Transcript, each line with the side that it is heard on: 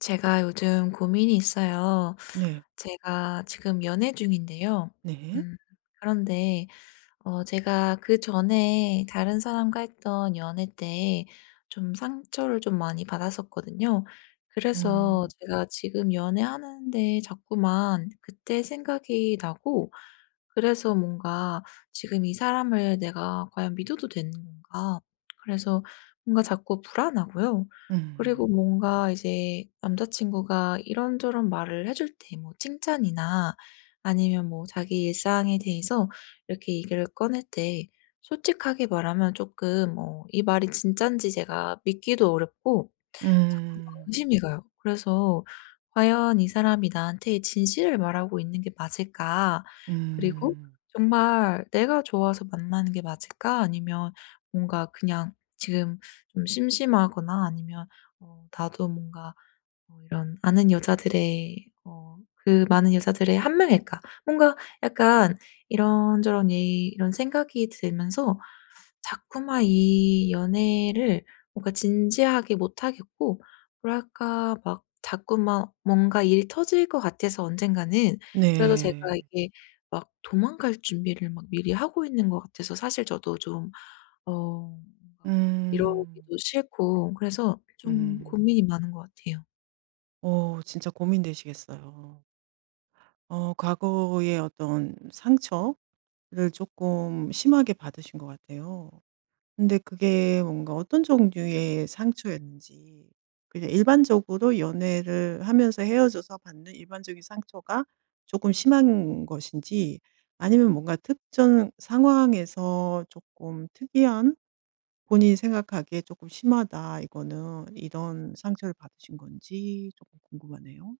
left: 제가 요즘 고민이 있어요.
right: 네.
left: 제가 지금 연애 중인데요.
right: 네.
left: 음 그런데 제가 그전에 다른 사람과 했던 연애 때 좀 상처를 좀 많이 받았었거든요. 그래서
right: 음.
left: 제가 지금 연애하는데 자꾸만 그때 생각이 나고, 그래서 뭔가 지금 이 사람을 내가 과연 믿어도 되는 건가? 그래서 뭔가 자꾸 불안하고요. 그리고
right: 음.
left: 뭔가 이제 남자친구가 이런저런 말을 해줄 때, 뭐 칭찬이나 아니면 뭐 자기 일상에 대해서 이렇게 얘기를 꺼낼 때, 솔직하게 말하면 조금 이 말이 진짠지 제가 믿기도 어렵고 자꾸 막
right: 음.
left: 의심이 가요. 그래서 '과연 이 사람이 나한테 진실을 말하고 있는 게 맞을까? 그리고
right: 음.
left: 정말 내가 좋아서 만나는 게 맞을까? 아니면 뭔가 그냥 지금 좀 심심하거나, 아니면 나도 뭔가 이런, 아는 여자들의 그 많은 여자들의 한 명일까?' 뭔가 약간 이런저런 얘 이런 생각이 들면서 자꾸만 이 연애를 뭔가 진지하게 못 하겠고, 뭐랄까 막 자꾸만 뭔가 일이 터질 것 같아서 언젠가는. 그래서 제가
right: 네.
left: 이게 막 도망갈 준비를 막 미리 하고 있는 것 같아서, 사실 저도 좀 뭔가
right: 음.
left: 이러기도 싫고, 그래서 좀
right: 음.
left: 고민이 많은 것 같아요.
right: 오, 진짜 고민되시겠어요. 과거의 어떤 상처를 조금 심하게 받으신 것 같아요. 근데 그게 뭔가 어떤 종류의 상처였는지 그냥 일반적으로 연애를 하면서 헤어져서 받는 일반적인 상처가 조금 심한 것인지 아니면 뭔가 특정 상황에서 조금 특이한 본인이 생각하기에 조금 심하다 이거는.' 이런 상처를 받으신 건지 조금 궁금하네요.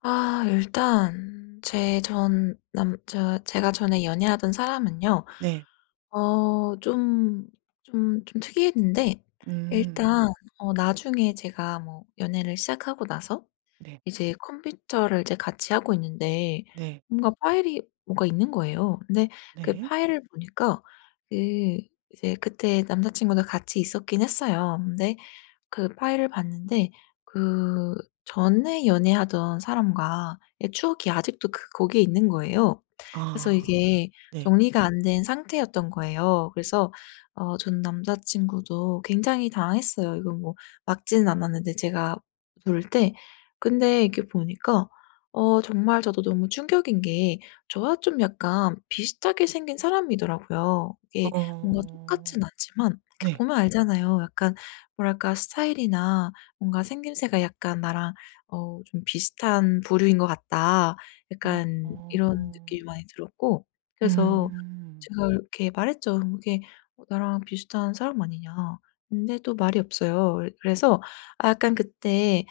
left: 아, 일단 제 전 남자 제가 전에 연애하던 사람은요,
right: 네.
left: 좀 좀 특이했는데,
right: 음.
left: 일단 나중에 제가 뭐 연애를 시작하고 나서
right: 네.
left: 이제 컴퓨터를 이제 같이 하고 있는데,
right: 네.
left: 뭔가 파일이 뭐가 있는 거예요. 근데 그
right: 네.
left: 파일을 보니까, 그 이제 그때 남자친구도 같이 있었긴 했어요. 근데 그 파일을 봤는데, 그 전에 연애하던 사람과의 추억이 아직도 그 거기에 있는 거예요. 그래서
right: 아.
left: 이게
right: 네.
left: 정리가 안 된 상태였던 거예요. 그래서 전 남자 친구도 굉장히 당황했어요. 이건 뭐 막지는 않았는데 제가 부를 때. 근데 이렇게 보니까, 정말 저도 너무 충격인 게, 저와 좀 약간 비슷하게 생긴 사람이더라고요. 이게 뭔가 똑같진
right: 어.
left: 않지만 이렇게
right: 네.
left: 보면 알잖아요, 약간. 뭐랄까 스타일이나 뭔가 생김새가 약간 나랑 좀 비슷한 부류인 것 같다,
right: 어.
left: 약간
right: 어.
left: 이런 느낌이 많이 들었고. 그래서
right: 음.
left: 제가 이렇게 말했죠, 이게. "어, 나랑 비슷한 사람 아니냐." 근데 또 말이 없어요. 그래서 아 약간 그때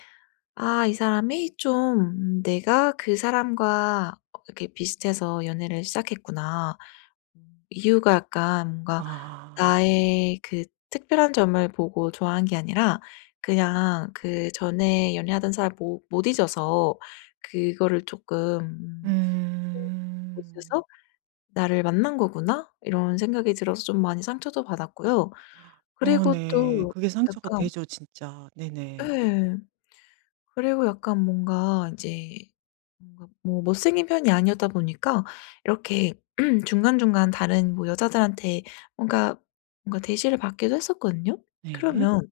left: '아, 이 사람이 좀 내가 그 사람과 이렇게 비슷해서 연애를 시작했구나.' 이유가 약간 뭔가
right: 아.
left: 나의 그 특별한 점을 보고 좋아한 게 아니라, 그냥 그 전에 연애하던 사람 못 잊어서, 그거를 조금 못 잊어서
right: 음.
left: '나를 만난 거구나.' 이런 생각이 들어서 좀 많이 상처도 받았고요. 그리고
right: 네.
left: 또
right: 그게 상처가
left: 약간.
right: 되죠 진짜. 네네.
left: 예. 그리고 약간 뭔가 이제, 뭔가 뭐 못생긴 편이 아니었다 보니까 이렇게 중간중간 다른 뭐 여자들한테 뭔가 뭔가 대시를 받기도 했었거든요.
right: 네.
left: 그러면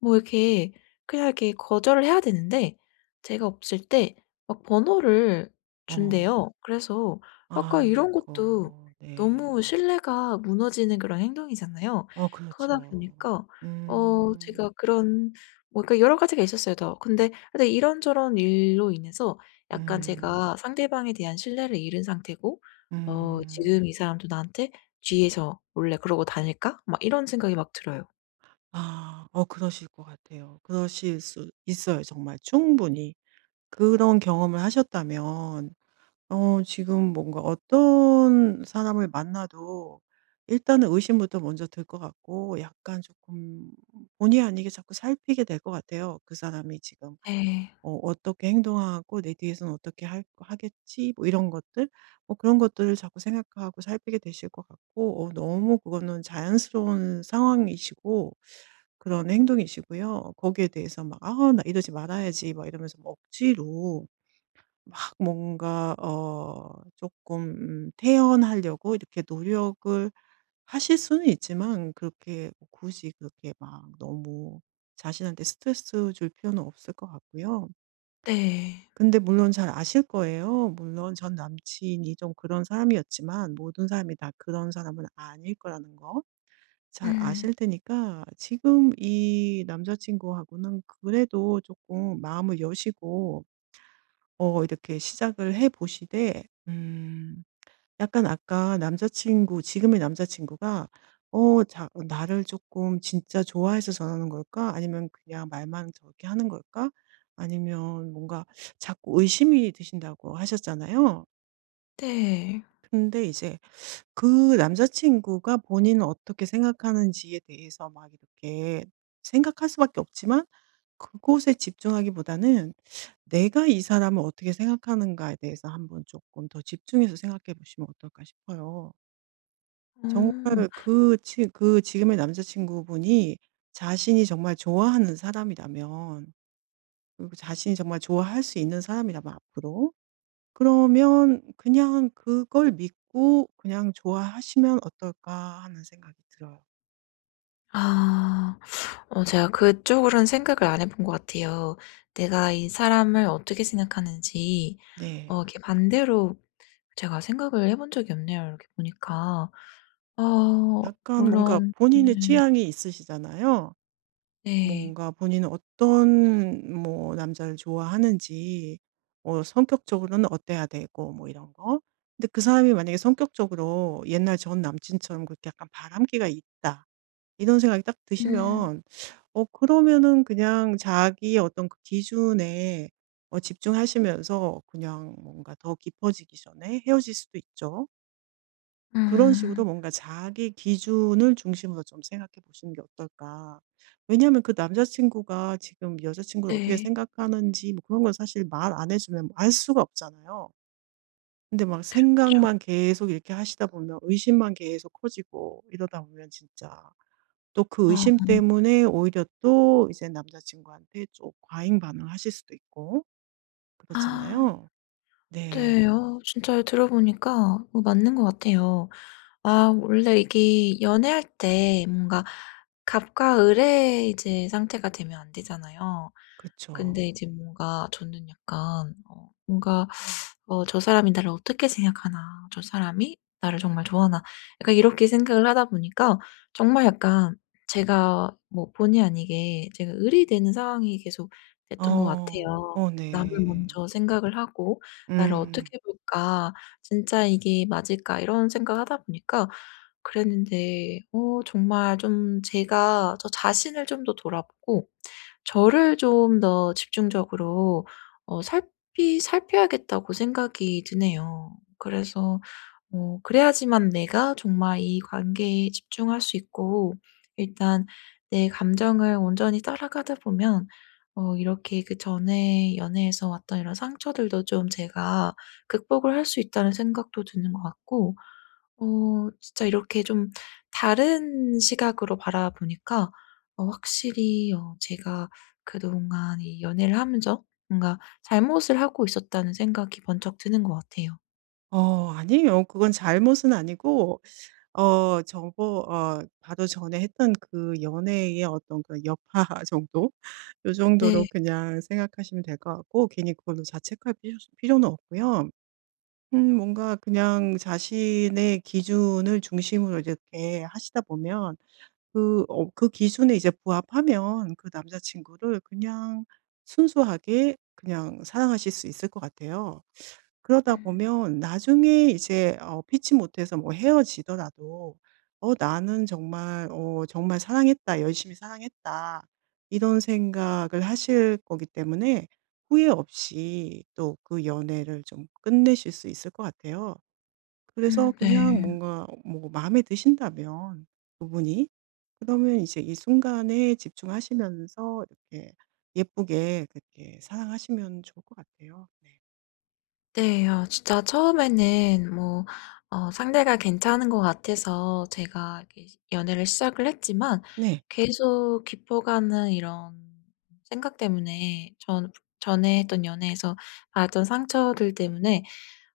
left: 뭐 이렇게 그냥 이렇게 거절을 해야 되는데, 제가 없을 때 막 번호를
right: 어.
left: 준대요. 그래서 아까 이런, 네, 것도
right: 아이고.
left: 너무
right: 네.
left: 신뢰가 무너지는 그런 행동이잖아요. 그러다
right: 그렇죠.
left: 보니까
right: 음.
left: 제가 그런 뭐, 그러니까 여러 가지가 있었어요 더. 근데 이런저런 일로 인해서 약간
right: 음.
left: 제가 상대방에 대한 신뢰를 잃은 상태고, '지금
right: 음.
left: 이 사람도 나한테 뒤에서 몰래 그러고 다닐까?' 막 이런 생각이 막 들어요.
right: 아. 그러실 것 같아요. 그러실 수 있어요 정말 충분히. 그런 경험을 하셨다면 지금 뭔가 어떤 사람을 만나도 일단은 의심부터 먼저 들 것 같고 약간 조금 본의 아니게 자꾸 살피게 될 것 같아요. '그 사람이 지금
left: 예.
right: 어떻게 행동하고 내 뒤에서는 어떻게 할 하겠지?' 뭐 이런 것들 뭐 그런 것들을 자꾸 생각하고 살피게 되실 것 같고 너무 그거는 자연스러운 상황이시고 그런 행동이시고요. 거기에 대해서 막 '아 나 이러지 말아야지.' 막 이러면서 막 억지로 막 뭔가 조금 태연하려고 이렇게 노력을 하실 수는 있지만 그렇게 뭐 굳이 그렇게 막 너무 자신한테 스트레스 줄 필요는 없을 것 같고요.
left: 네.
right: 근데 물론 잘 아실 거예요. 물론 전 남친이 좀 그런 사람이었지만 모든 사람이 다 그런 사람은 아닐 거라는 거 잘
left: 음.
right: 아실 테니까 지금 이 남자 친구하고는 그래도 조금 마음을 여시고 이렇게 시작을 해 보시되 약간 아까 남자친구 지금의 남자친구가 자 '나를 조금 진짜 좋아해서 전하는 걸까? 아니면 그냥 말만 저렇게 하는 걸까?' 아니면 뭔가 자꾸 의심이 드신다고 하셨잖아요.
left: 네.
right: 근데 이제 그 남자친구가 본인은 어떻게 생각하는지에 대해서 막 이렇게 생각할 수밖에 없지만 그곳에 집중하기보다는 '내가 이 사람을 어떻게 생각하는가.'에 대해서 한번 조금 더 집중해서 생각해 보시면 어떨까 싶어요. 정말
left: 음..
right: 그 지 그 지금의 남자친구분이 자신이 정말 좋아하는 사람이라면 그리고 자신이 정말 좋아할 수 있는 사람이라면 앞으로 그러면 그냥 그걸 믿고 그냥 좋아하시면 어떨까 하는 생각이 들어요.
left: 아. 제가 그쪽으로는 생각을 안 해본 것 같아요. 내가 이 사람을 어떻게 생각하는지,
right: 네.
left: 이렇게 반대로 제가 생각을 해본 적이 없네요, 이렇게 보니까. 어
right: 약간 뭔가
left: 물론, 네.
right: 본인의 취향이 있으시잖아요.
left: 네.
right: 뭔가 본인은 어떤 뭐 남자를 좋아하는지 뭐 성격적으로는 어때야 되고 뭐 이런 거. 근데 그 사람이 만약에 성격적으로 옛날 전 남친처럼 그렇게 약간 바람기가 있다. 이런 생각이 딱
left: 음.
right: 드시면 그러면은 그냥 자기의 어떤 그 기준에 집중하시면서 그냥 뭔가 더 깊어지기 전에 헤어질 수도 있죠. 그런
left: 음.
right: 식으로 뭔가 자기 기준을 중심으로 좀 생각해 보시는 게 어떨까. 왜냐하면 그 남자친구가 지금 여자친구를 어떻게
left: 네.
right: 생각하는지 뭐 그런 건 사실 말 안 해주면 알 수가 없잖아요. 근데 막
left: 그쵸.
right: 생각만 계속 이렇게 하시다 보면 의심만 계속 커지고 이러다 보면 진짜 또 그
left: 어.
right: 의심 때문에 오히려 또 이제 남자친구한테 좀 과잉 반응하실 수도 있고
left: 아.
right: 그렇잖아요.
left: 네.
right: 네.
left: 진짜 들어 보니까 맞는 것 같아요. 아, 원래 이게 연애할 때 뭔가 갑과 을의 이제 상태가 되면 안 되잖아요. 근데
right: 그쵸.
left: 이제 뭔가 저는 약간 뭔가, '어, 저 사람이 나를 어떻게 생각하나. 저 사람이 나를 정말 좋아하나.' 약간 이렇게 생각을 하다 보니까, 정말 약간 제가 뭐 본의 아니게 제가 을이 되는 상황이 계속 됐던 것
right: 어.
left: 같아요. 남을
right: 네.
left: 먼저 생각을 하고 '나를
right: 음.
left: 어떻게 볼까? 진짜 이게 맞을까?' 이런 생각을 하다 보니까 그랬는데, 정말 좀 제가 저 자신을 좀 더 돌아보고, 저를 좀 더 집중적으로 살피 살펴야겠다고 생각이 드네요. 그래서 그래야지만 내가 정말 이 관계에 집중할 수 있고, 일단 내 감정을 온전히 따라가다 보면 이렇게 그전에 연애에서 왔던 이런 상처들도 좀 제가 극복을 할 수 있다는 생각도 드는 것 같고, 진짜 이렇게 좀 다른 시각으로 바라보니까 확실히 제가 그동안 이 연애를 하면서 뭔가 잘못을 하고 있었다는 생각이 번쩍 드는 것 같아요.
right: 아니에요. 그건 잘못은 아니고 어 저버 어 바로 전에 했던 그 연애의 어떤 그 여파 정도? 요
left: 네.
right: 정도로 그냥 생각하시면 될 것 같고 괜히 그걸로 자책할 필요는 없고요. 뭔가 그냥 자신의 기준을 중심으로 이렇게 하시다 보면 그 기준에 이제 부합하면 그 남자 친구를 그냥 순수하게 그냥 사랑하실 수 있을 것 같아요. 그러다
left: 음.
right: 보면 나중에 이제 피치 못해서 뭐 헤어지더라도 나는 정말 정말 사랑했다. 열심히 사랑했다.' 이런 생각을 하실 거기 때문에 후회 없이 또 그 연애를 좀 끝내실 수 있을 것 같아요. 그래서
left: 음. 네.
right: 그냥 뭔가 뭐 마음에 드신다면 그분이 그러면 이제 이 순간에 집중하시면서 이렇게 예쁘게 그렇게 사랑하시면 좋을 것 같아요. 네.
left: 네. 아, 진짜 처음에는 뭐 상대가 괜찮은 것 같아서 제가 이렇게 연애를 시작을 했지만,
right: 네.
left: 계속 깊어가는 이런 생각 때문에, 전 전에 했던 연애에서 받았던 상처들 때문에,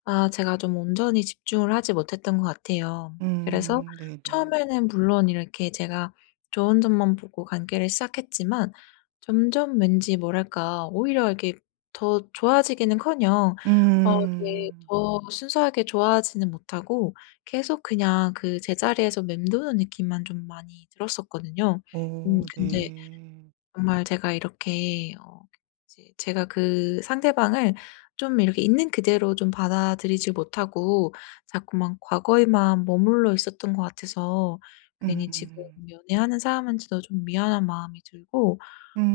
left: 아 제가 좀 온전히 집중을 하지 못했던 것 같아요. 그래서
right: 네네.
left: 처음에는 물론 이렇게 제가 좋은 점만 보고 관계를 시작했지만, 점점 왠지 뭐랄까, 오히려 이렇게 더 좋아지기는커녕 이렇게
right: 음.
left: 더 순수하게 좋아하지는 못하고 계속 그냥 그 제자리에서 맴도는 느낌만 좀 많이 들었었거든요.
right: 오,
left: 근데
right: 네.
left: 정말 제가 이렇게 이제 제가 그 상대방을 좀 이렇게 있는 그대로 좀 받아들이질 못하고 자꾸만 과거에만 머물러 있었던 것 같아서, 괜히 지금
right: 음.
left: 연애하는 사람한테도 좀 미안한 마음이 들고.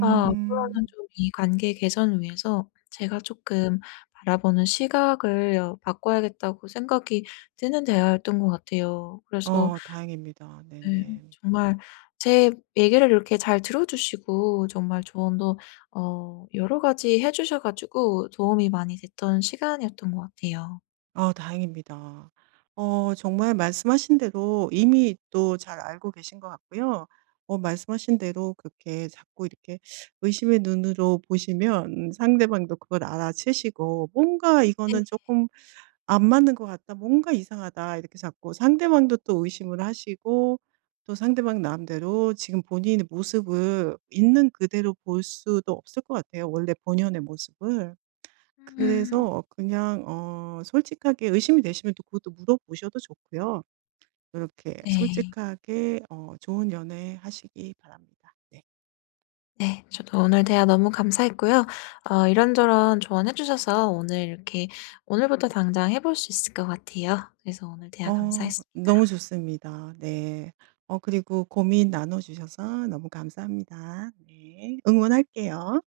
left: 아, 앞으로는 좀 이 관계 개선을 위해서 제가 조금 바라보는 시각을 바꿔야겠다고 생각이 드는 대화였던 것 같아요. 그래서.
right: 다행입니다.
left: 네.
right: 네네.
left: 정말 제 얘기를 이렇게 잘 들어주시고, 정말 조언도 여러 가지 해 주셔 가지고 도움이 많이 됐던 시간이었던 것 같아요.
right: 아 다행입니다. 정말 말씀하신 대로 이미 또 잘 알고 계신 것 같고요. 말씀하신 대로 그렇게 자꾸 이렇게 의심의 눈으로 보시면 상대방도 그걸 알아채시고 '뭔가
left: 네.
right: 이거는 조금 안 맞는 것 같다. 뭔가 이상하다.' 이렇게 자꾸 상대방도 또 의심을 하시고 또 상대방 마음대로 지금 본인의 모습을 있는 그대로 볼 수도 없을 것 같아요 원래 본연의 모습을.
left: 음.
right: 그래서 그냥 솔직하게 의심이 되시면 또 그것도 물어보셔도 좋고요. 이렇게
left: 네.
right: 솔직하게 좋은 연애 하시기 바랍니다. 네.
left: 네. 저도 오늘 대화 너무 감사했고요. 이런저런 조언해 주셔서 오늘 이렇게 오늘부터 당장 해볼 수 있을 것 같아요. 그래서 오늘 대화 감사했습 니다.
right: 너무 좋습니다. 네. 그리고 고민 나눠 주셔서 너무 감사합니다. 네. 응원할게요.